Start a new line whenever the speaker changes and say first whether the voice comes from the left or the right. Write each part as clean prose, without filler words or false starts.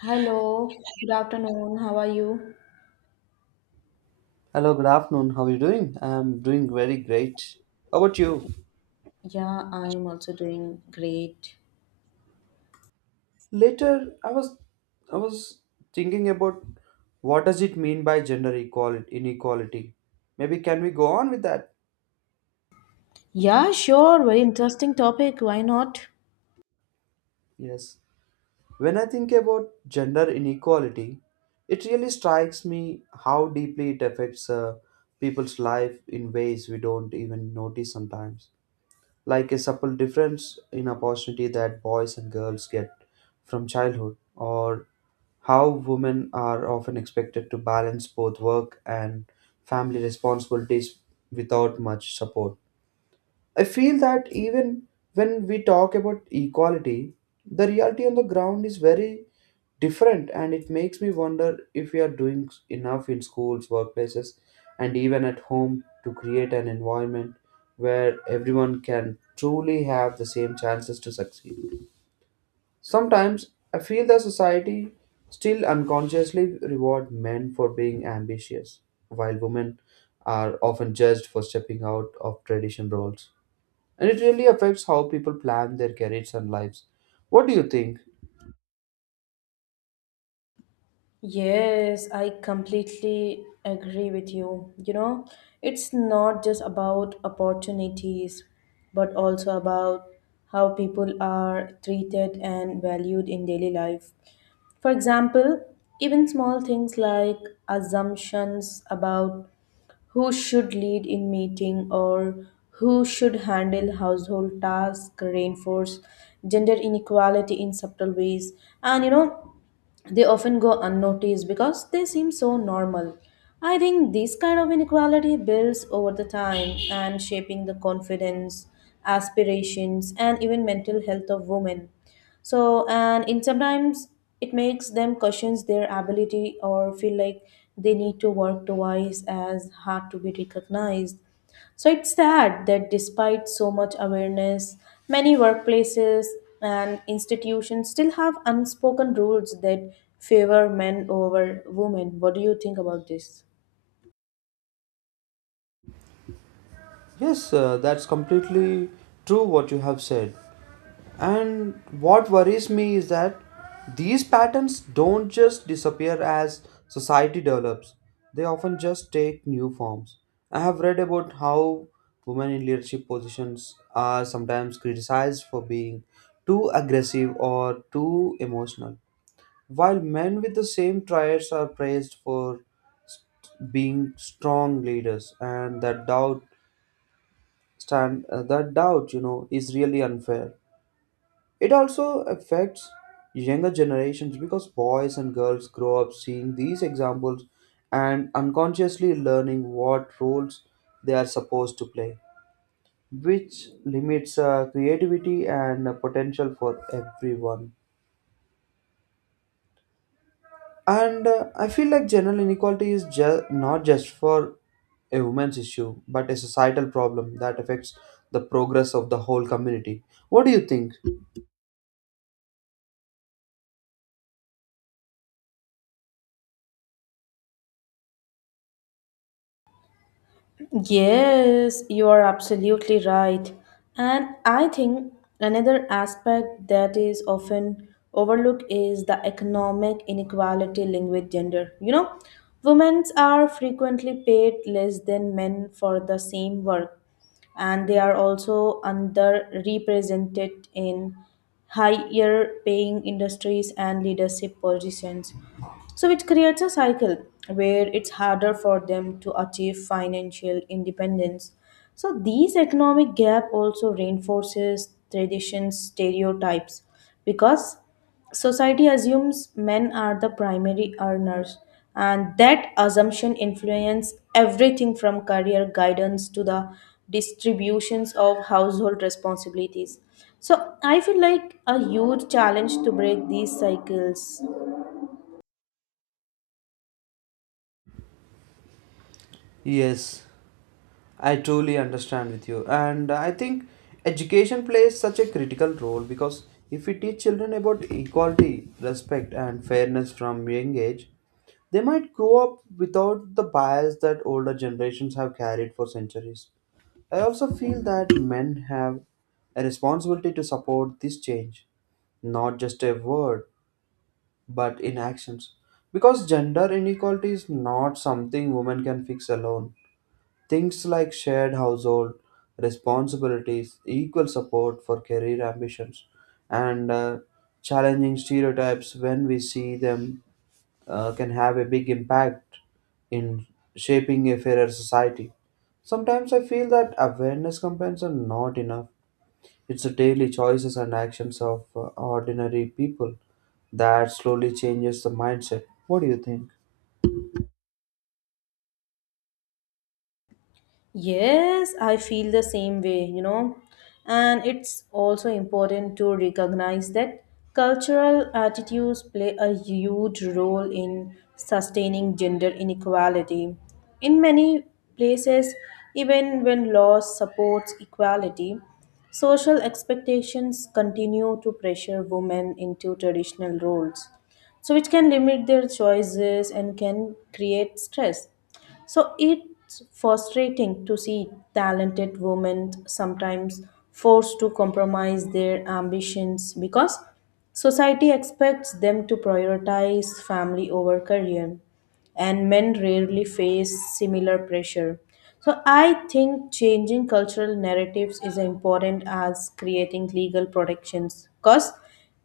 left: Hello, good afternoon. How are you?
right: Hello, good afternoon. How are you doing? I'm doing very great. How about you?
left: Yeah, I'm also doing great.
right: Later, I was thinking about what does it mean by gender equality inequality. Maybe can we go on with that?
left: Yeah, sure. Very interesting topic. Why not?
right: Yes. When I think about gender inequality, it really strikes me how deeply it affects people's life in ways we don't even notice sometimes like a subtle difference in opportunity that boys and girls get from childhood, or how women are often expected to balance both work and family responsibilities without much support. I feel that even when we talk about equality, the reality on the ground is very different, and it makes me wonder if we are doing enough in schools, workplaces, and even at home to create an environment where everyone can truly have the same chances to succeed. Sometimes I feel the society still unconsciously reward men for being ambitious, while women are often judged for stepping out of traditional roles and it really affects how people plan their careers and lives. What do you think?
left: Yes, I completely agree with you. You know, it's not just about opportunities, but also about how people are treated and valued in daily life. For example, even small things like assumptions about who should lead in meeting or who should handle household tasks reinforce gender inequality in subtle ways, and you know they often go unnoticed because they seem so normal. I think this kind of inequality builds over the time and shaping the confidence, aspirations, and even mental health of women. So, and in sometimes it makes them question their ability or feel like they need to work twice as hard to be recognized. So it's sad that despite so much awareness, many workplaces and institutions still have unspoken rules that favor men over women. What do you think about this?
right: Yes, that's completely true what you have said. And what worries me is that these patterns don't just disappear as society develops, they often just take new forms. I have read about how women in leadership positions are sometimes criticized for being too aggressive or too emotional, while men with the same traits are praised for being strong leaders, and that doubt is really unfair. It also affects younger generations because boys and girls grow up seeing these examples and unconsciously learning what roles they are supposed to play, which limits creativity and potential for everyone. And I feel like general inequality is not just for a woman's issue, but a societal problem that affects the progress of the whole community. What do you think?
left: Yes, you are absolutely right. And I think another aspect that is often overlooked is the economic inequality linked with gender. You know, women are frequently paid less than men for the same work, and they are also underrepresented in higher paying industries and leadership positions. So, it creates a cycle where it's harder for them to achieve financial independence. So, these economic gap also reinforces tradition stereotypes because society assumes men are the primary earners, and that assumption influences everything from career guidance to the distributions of household responsibilities. So I feel like a huge challenge to break these cycles.
right: Yes, I truly understand with you. And I think education plays such a critical role because if we teach children about equality, respect, and fairness from young age, they might grow up without the bias that older generations have carried for centuries. I also feel that men have a responsibility to support this change, not just a word, but in actions. Because gender inequality is not something women can fix alone. Things like shared household responsibilities, equal support for career ambitions, and challenging stereotypes when we see them can have a big impact in shaping a fairer society. Sometimes I feel that awareness campaigns are not enough. It's the daily choices and actions of ordinary people that slowly changes the mindset. What do you think?
left: Yes, I feel the same way, you know. And it's also important to recognize that cultural attitudes play a huge role in sustaining gender inequality. In many places, even when laws supports equality, social expectations continue to pressure women into traditional roles, so which can limit their choices and can create stress. So it's frustrating to see talented women sometimes forced to compromise their ambitions because society expects them to prioritize family over career, and men rarely face similar pressure. So I think changing cultural narratives is important as creating legal protections because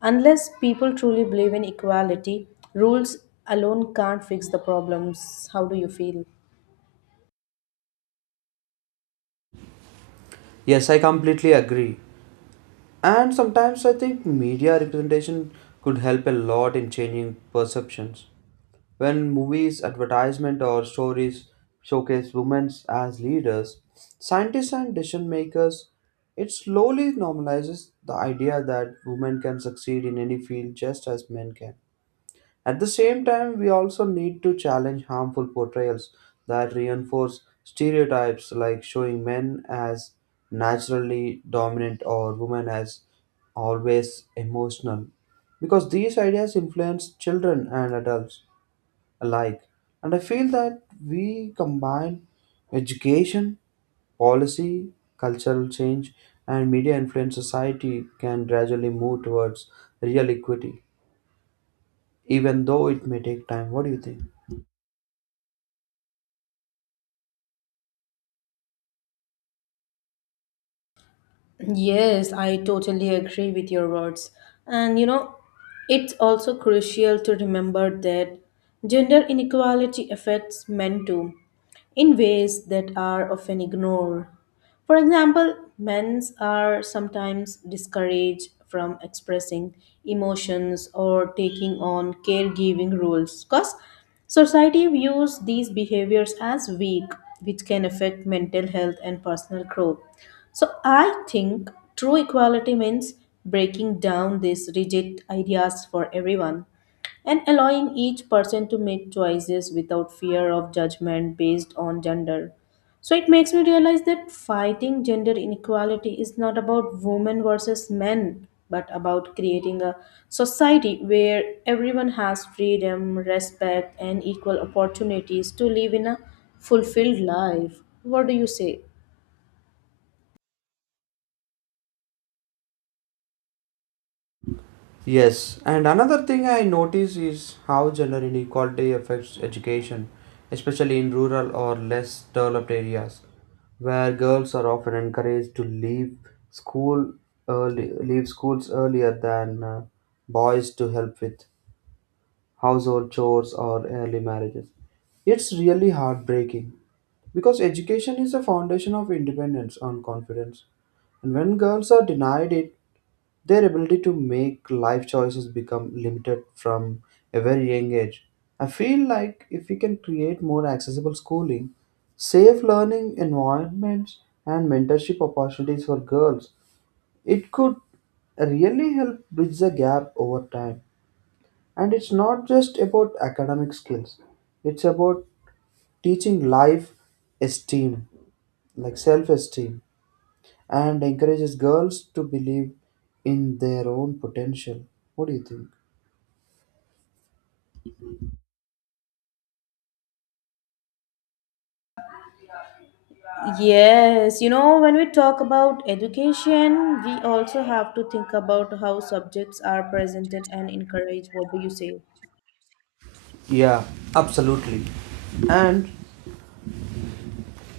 left: unless people truly believe in equality, rules alone can't fix the problems. How do you feel?
right: Yes, I completely agree. And sometimes I think media representation could help a lot in changing perceptions. When movies, advertisement, or stories showcase women as leaders, scientists, and decision makers, it slowly normalizes the idea that women can succeed in any field just as men can. At the same time, we also need to challenge harmful portrayals that reinforce stereotypes like showing men as naturally dominant or women as always emotional because these ideas influence children and adults alike. And I feel that we combine education, policy, cultural change, and media influence society can gradually move towards real equity, even though it may take time. What do you think?
left: Yes, I totally agree with your words. And you know, it's also crucial to remember that gender inequality affects men too in ways that are often ignored. For example, men are sometimes discouraged from expressing emotions or taking on caregiving roles because society views these behaviors as weak, which can affect mental health and personal growth. So I think true equality means breaking down these rigid ideas for everyone and allowing each person to make choices without fear of judgment based on gender. So it makes me realize that fighting gender inequality is not about women versus men, but about creating a society where everyone has freedom, respect, and equal opportunities to live in a fulfilled life. What do you say?
right: Yes, and another thing I notice is how gender inequality affects education, especially in rural or less developed areas, where girls are often encouraged to school leave schools earlier than boys to help with household chores or early marriages. It's really heartbreaking because education is the foundation of independence and confidence. And when girls are denied it, their ability to make life choices become limited from a very young age. I feel like if we can create more accessible schooling, safe learning environments, and mentorship opportunities for girls, it could really help bridge the gap over time. And it's not just about academic skills, it's about teaching life esteem, like self esteem and encourages girls to believe in their own potential. What do you think?
left: Yes, you know, when we talk about education, we also have to think about how subjects are presented and encouraged. What do you say?
right: Yeah, absolutely. and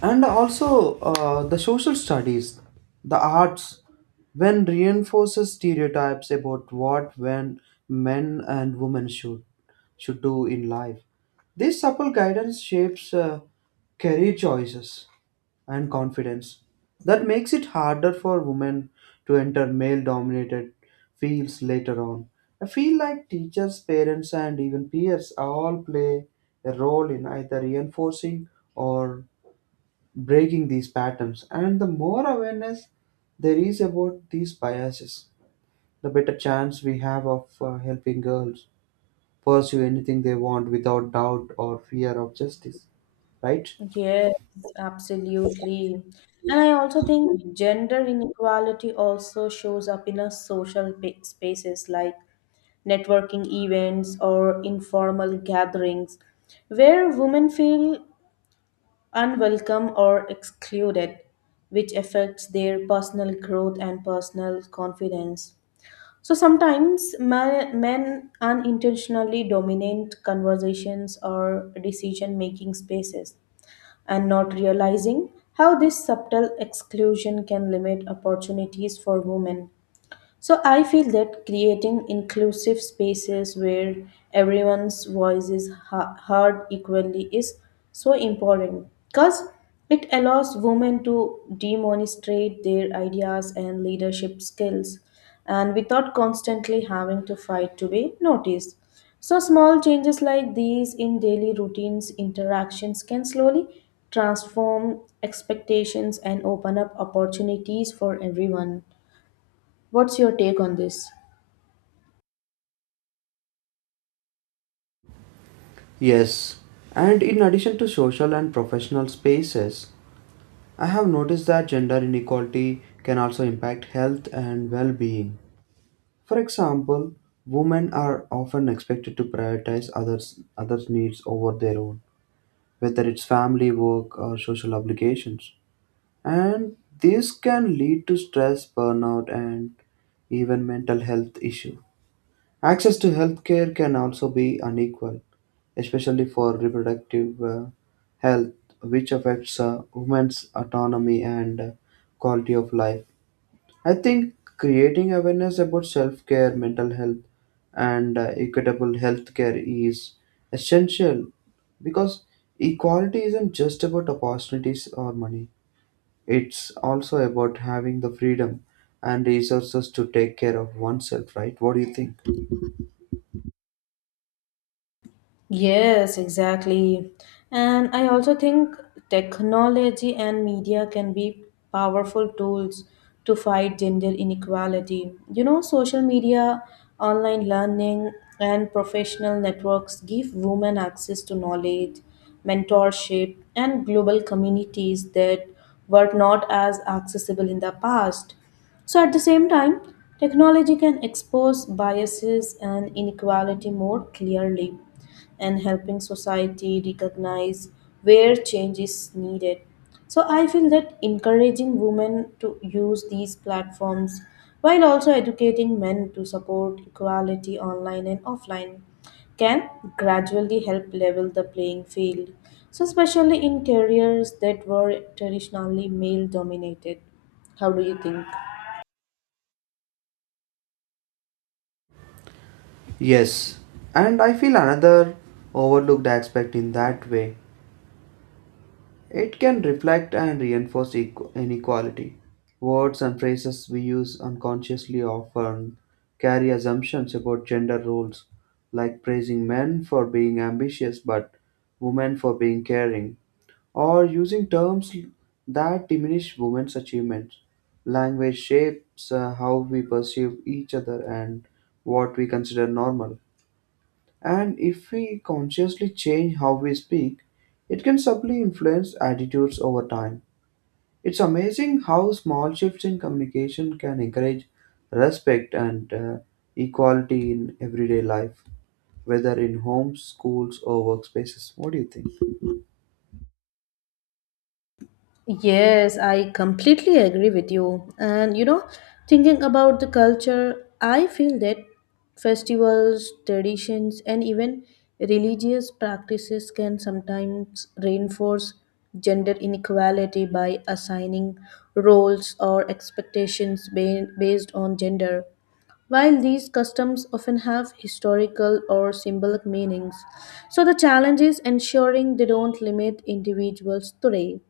right: and also the social studies, the arts, when reinforces stereotypes about what when men and women should do in life. This supple guidance shapes career choices and confidence. That makes it harder for women to enter male dominated fields later on. I feel like teachers, parents, and even peers all play a role in either reinforcing or breaking these patterns. And the more awareness there is about these biases, the better chance we have of helping girls pursue anything they want without doubt or fear of justice, right?
left: Yes, absolutely. And I also think gender inequality also shows up in a social spaces like networking events or informal gatherings where women feel unwelcome or excluded, which affects their personal growth and personal confidence. So sometimes men unintentionally dominate conversations or decision making spaces and not realizing how this subtle exclusion can limit opportunities for women. So I feel that creating inclusive spaces where everyone's voice is heard equally is so important because it allows women to demonstrate their ideas and leadership skills and without constantly having to fight to be noticed. So small changes like these in daily routines interactions can slowly transform expectations and open up opportunities for everyone. What's your take on this?
right: Yes, and in addition to social and professional spaces, I have noticed that gender inequality can also impact health and well being. For example, women are often expected to prioritize others' needs over their own, whether it's family, work, or social obligations. And this can lead to stress, burnout, and even mental health issues. Access to healthcare can also be unequal, especially for reproductive health, which affects women's autonomy and quality of life. I think creating awareness about self care, mental health, and equitable health care is essential because equality isn't just about opportunities or money, it's also about having the freedom and resources to take care of oneself, right? What do you think?
left: Yes, exactly. And I also think technology and media can be powerful tools to fight gender inequality. You know, social media, online learning, and professional networks give women access to knowledge, mentorship, and global communities that were not as accessible in the past. So, at the same time, technology can expose biases and inequality more clearly and helping society recognize where change is needed. So I feel that encouraging women to use these platforms while also educating men to support equality online and offline can gradually help level the playing field, so especially in careers that were traditionally male dominated. How do you think?
right: Yes, and I feel another overlooked aspect in that way. It can reflect and reinforce inequality. Words and phrases we use unconsciously often carry assumptions about gender roles, like praising men for being ambitious but women for being caring, or using terms that diminish women's achievements. Language shapes how we perceive each other and what we consider normal. And if we consciously change how we speak, it can subtly influence attitudes over time. It's amazing how small shifts in communication can encourage respect and equality in everyday life, whether in homes, schools, or workspaces. What do you think?
left: Yes, I completely agree with you. And you know, thinking about the culture, I feel that festivals, traditions, and even religious practices can sometimes reinforce gender inequality by assigning roles or expectations based on gender. While these customs often have historical or symbolic meanings, so the challenge is ensuring they don't limit individuals today.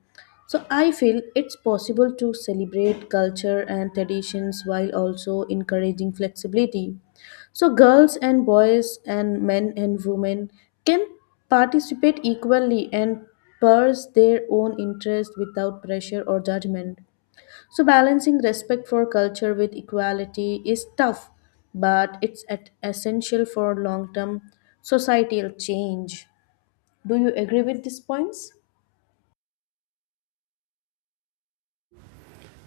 left: So I feel it's possible to celebrate culture and traditions while also encouraging flexibility. So girls and boys and men and women can participate equally and pursue their own interest without pressure or judgment. So balancing respect for culture with equality is tough, but it's essential for long-term societal change. Do you agree with these points?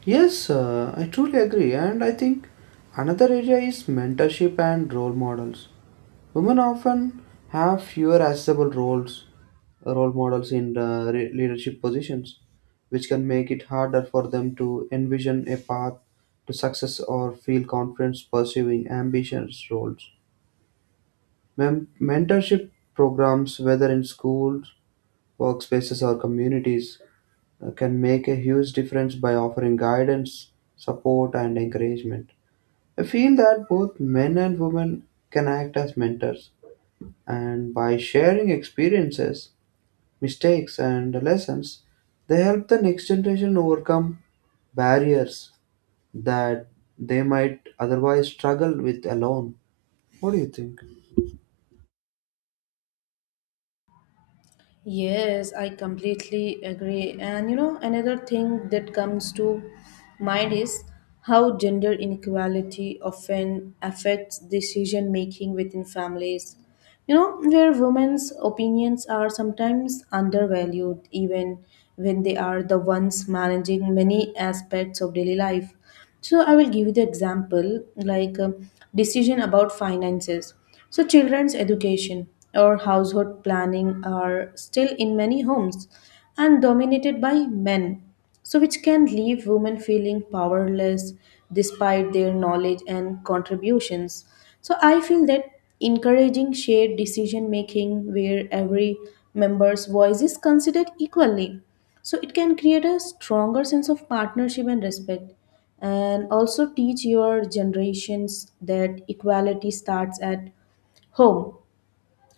right: Yes, I truly agree, and I think another area is mentorship and role models. Women often have fewer accessible role models in leadership positions, which can make it harder for them to envision a path to success or feel confidence pursuing ambitious roles. Mentorship programs, whether in schools, workspaces, or communities, can make a huge difference by offering guidance, support, and encouragement. I feel that both men and women can act as mentors, and by sharing experiences, mistakes, and lessons, they help the next generation overcome barriers that they might otherwise struggle with alone. What do you think?
left: Yes, I completely agree. And you know, another thing that comes to mind is how gender inequality often affects decision making within families. You know, where women's opinions are sometimes undervalued, even when they are the ones managing many aspects of daily life. So I will give you the example like decision about finances. So children's education or household planning are still in many homes and dominated by men, so which can leave women feeling powerless despite their knowledge and contributions. So I feel that encouraging shared decision making where every member's voice is considered equally. So it can create a stronger sense of partnership and respect and also teach your generations that equality starts at home.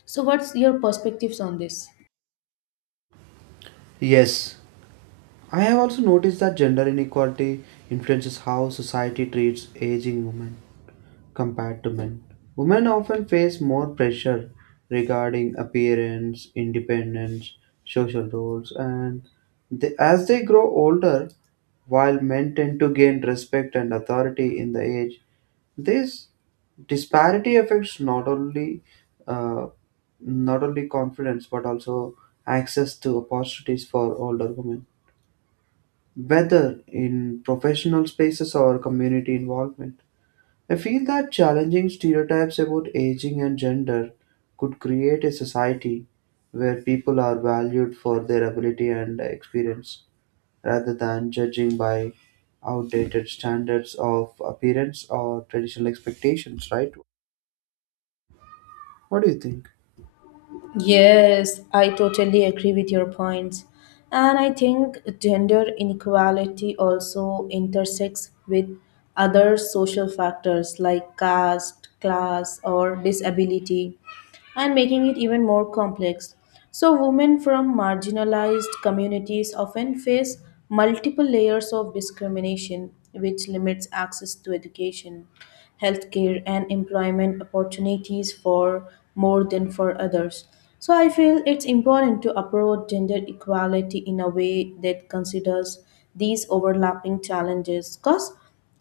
left: So, what's your perspectives on this?
right: Yes, I have also noticed that gender inequality influences how society treats aging women compared to men. Women often face more pressure regarding appearance, independence, social roles, and they, as they grow older, while men tend to gain respect and authority in the age, this disparity affects uh, not only confidence but also access to opportunities for older women, whether in professional spaces or community involvement. I feel that challenging stereotypes about aging and gender could create a society where people are valued for their ability and experience rather than judging by outdated standards of appearance or traditional expectations, right? What do you think?
left: Yes, I totally agree with your points. And I think gender inequality also intersects with other social factors like caste, class, or disability, and making it even more complex. So, women from marginalized communities often face multiple layers of discrimination, which limits access to education, healthcare, and employment opportunities for more than for others. So, I feel it's important to approach gender equality in a way that considers these overlapping challenges because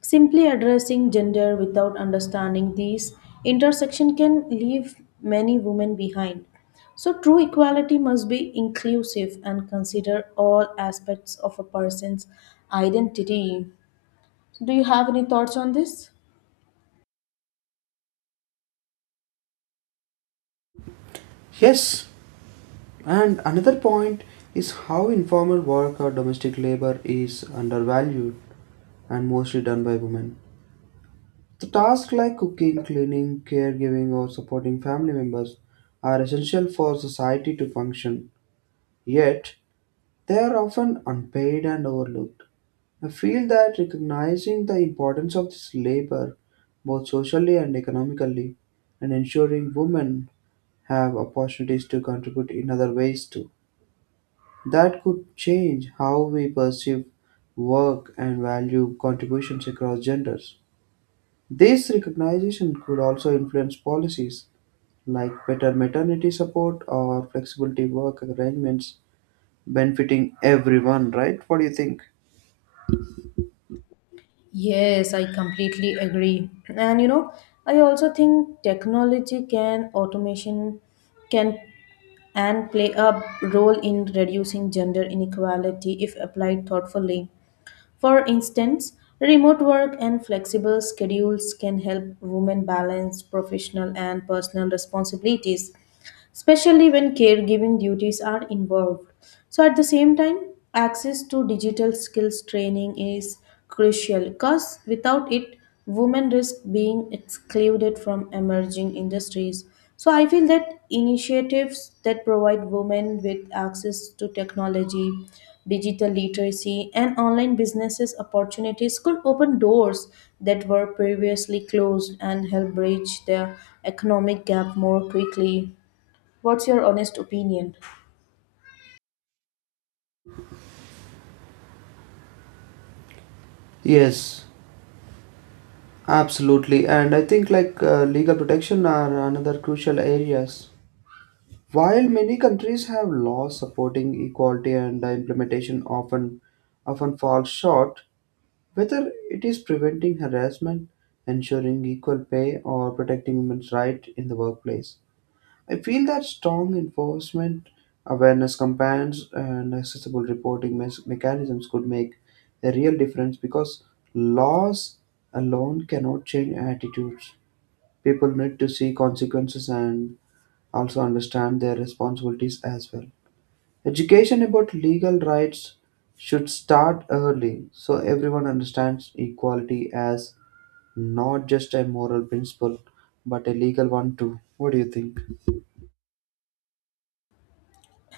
left: simply addressing gender without understanding these intersection can leave many women behind. So, true equality must be inclusive and consider all aspects of a person's identity. Do you have any thoughts on this?
right: Yes, and another point is how informal work or domestic labor is undervalued and mostly done by women. The tasks like cooking, cleaning, caregiving, or supporting family members are essential for society to function, yet, they are often unpaid and overlooked. I feel that recognizing the importance of this labor, both socially and economically, and ensuring women have opportunities to contribute in other ways too, that could change how we perceive work and value contributions across genders. This recognition could also influence policies like better maternity support or flexibility work arrangements benefiting everyone, right? What do you think?
left: Yes, I completely agree. And you know, I also think technology can automation can and play a role in reducing gender inequality if applied thoughtfully. For instance, remote work and flexible schedules can help women balance professional and personal responsibilities, especially when caregiving duties are involved. So, at the same time, access to digital skills training is crucial because without it, women risk being excluded from emerging industries. So, I feel that initiatives that provide women with access to technology, digital literacy, and online businesses opportunities could open doors that were previously closed and help bridge the economic gap more quickly. What's your honest opinion?
right: Yes, absolutely. And I think like legal protection are another crucial areas. While many countries have laws supporting equality and the implementation often falls short, whether it is preventing harassment, ensuring equal pay or protecting women's rights in the workplace. I feel that strong enforcement, awareness campaigns, and accessible reporting mechanisms could make a real difference because laws alone cannot change attitudes. People need to see consequences and also understand their responsibilities as well. Education about legal rights should start early so everyone understands equality as not just a moral principle but a legal one too. What do you think?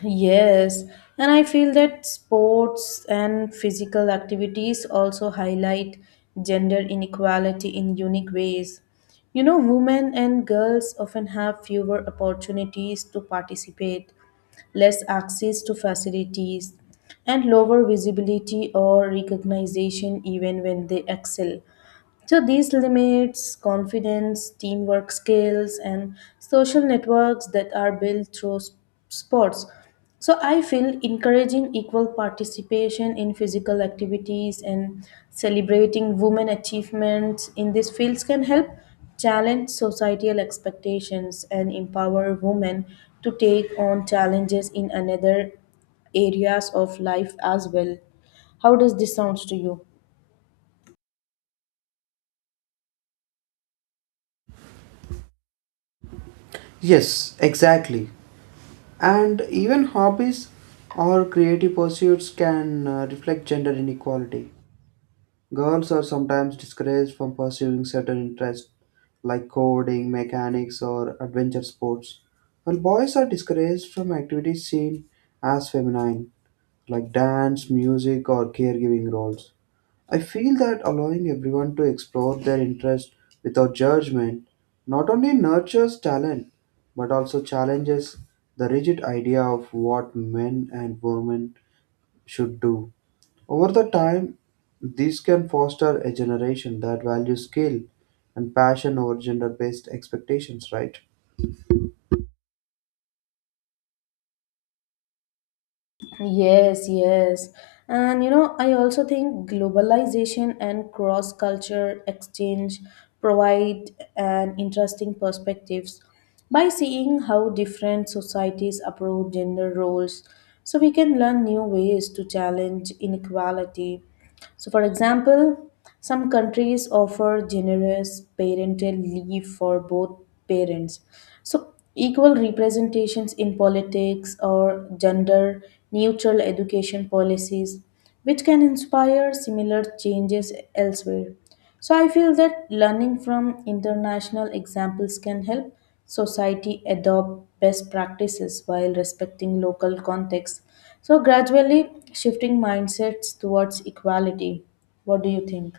left: Yes, and I feel that sports and physical activities also highlight gender inequality in unique ways. You know, women and girls often have fewer opportunities to participate, less access to facilities, and lower visibility or recognition even when they excel. So these limits confidence, teamwork skills, and social networks that are built through sports. So I feel encouraging equal participation in physical activities and celebrating women achievements in these fields can help challenge societal expectations and empower women to take on challenges in another areas of life as well. How does this sounds to you?
right: Yes, exactly. And even hobbies or creative pursuits can reflect gender inequality. Girls are sometimes discouraged from pursuing certain interests like coding, mechanics, or adventure sports, while boys are discouraged from activities seen as feminine like dance, music, or caregiving roles. I feel that allowing everyone to explore their interest without judgment not only nurtures talent but also challenges the rigid idea of what men and women should do. Over the time, this can foster a generation that values skill and passion over gender based expectations, right?
left: Yes, yes. And you know, I also think globalization and cross culture exchange provide an interesting perspectives. By seeing how different societies approach gender roles, so we can learn new ways to challenge inequality. So, for example, some countries offer generous parental leave for both parents. So, equal representations in politics or gender neutral education policies, which can inspire similar changes elsewhere. So, I feel that learning from international examples can help society adopt best practices while respecting local context, so gradually shifting mindsets towards equality. What do you think?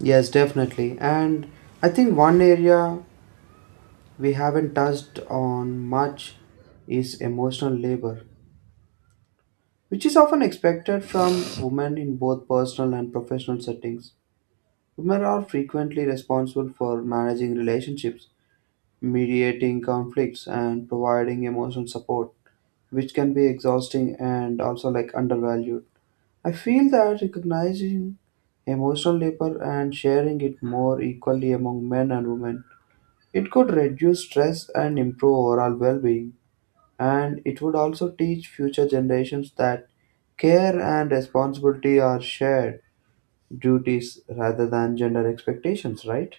right: Yes, definitely. And I think one area we haven't touched on much is emotional labor, which is often expected from women in both personal and professional settings. Women are frequently responsible for managing relationships, mediating conflicts, and providing emotional support, which can be exhausting and also like undervalued. I feel that recognizing emotional labor and sharing it more equally among men and women, it could reduce stress and improve overall well-being, and it would also teach future generations that care and responsibility are shared duties rather than gender expectations, right?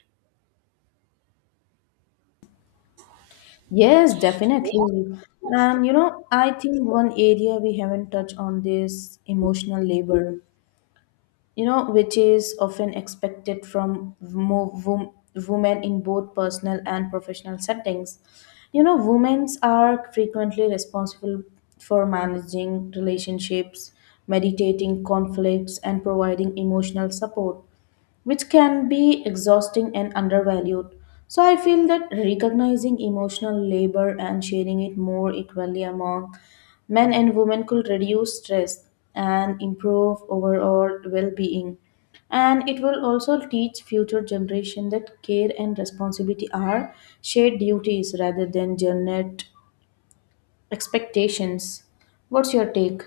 left: Yes, definitely. And you know, I think one area we haven't touched on this emotional labor, you know, which is often expected from women in both personal and professional settings. You know, women are frequently responsible for managing relationships, meditating conflicts, and providing emotional support which can be exhausting and undervalued. So I feel that recognizing emotional labor and sharing it more equally among men and women could reduce stress and improve overall well-being. And it will also teach future generation that care and responsibility are shared duties rather than gendered expectations. What's your take?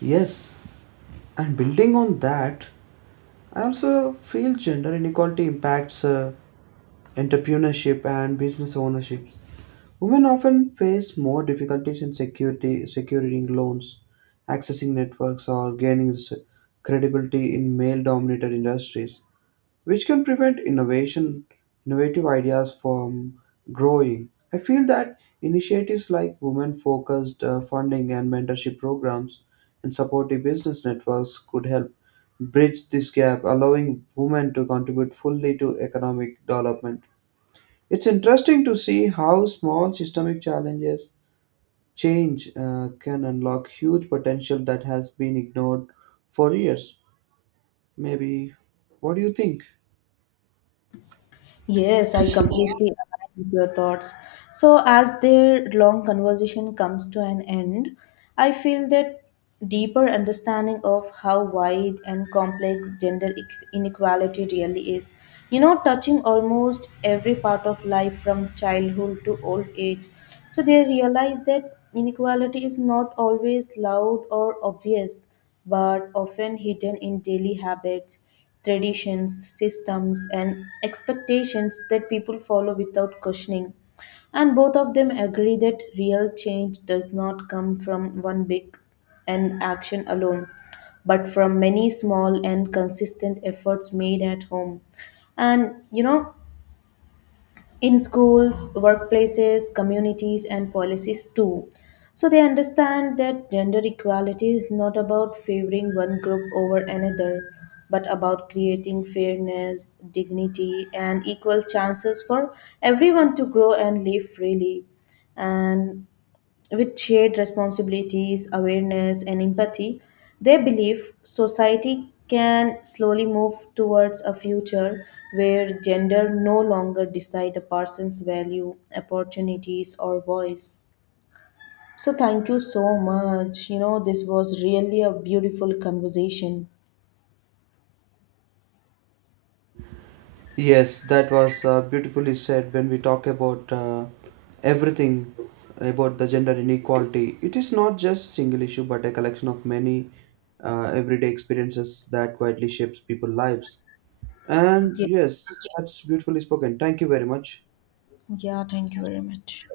right: Yes, and building on that, I also feel gender inequality impacts entrepreneurship and business ownership. Women often face more difficulties in securing loans, accessing networks, or gaining credibility in male dominated industries, which can prevent innovation innovative ideas from growing. I feel that initiatives like women focused funding and mentorship programs and supportive business networks could help bridge this gap, allowing women to contribute fully to economic development. It's interesting to see how small systemic challenges change can unlock huge potential that has been ignored for years, maybe. What do you think?
left: Yes, I completely align with your thoughts. So, as their long conversation comes to an end, I feel that deeper understanding of how wide and complex gender inequality really is, you know, touching almost every part of life from childhood to old age. So, they realize that inequality is not always loud or obvious, but often hidden in daily habits, traditions, systems, and expectations that people follow without questioning. And both of them agree that real change does not come from one big and action alone, but from many small and consistent efforts made at home. And you know, in schools, workplaces, communities, and policies too. So they understand that gender equality is not about favoring one group over another, but about creating fairness, dignity, and equal chances for everyone to grow and live freely. And with shared responsibilities, awareness, and empathy, they believe society can slowly move towards a future where gender no longer decide a person's value, opportunities, or voice. So thank you so much. You know, this was really a beautiful conversation.
right: Yes, that was beautifully said. When we talk about everything about the gender inequality, it is not just single issue but a collection of many everyday experiences that quietly shapes people's lives. And
left: Yeah,
right: yes, that's beautifully spoken. Thank you very much.
left: yeah, thank you very much.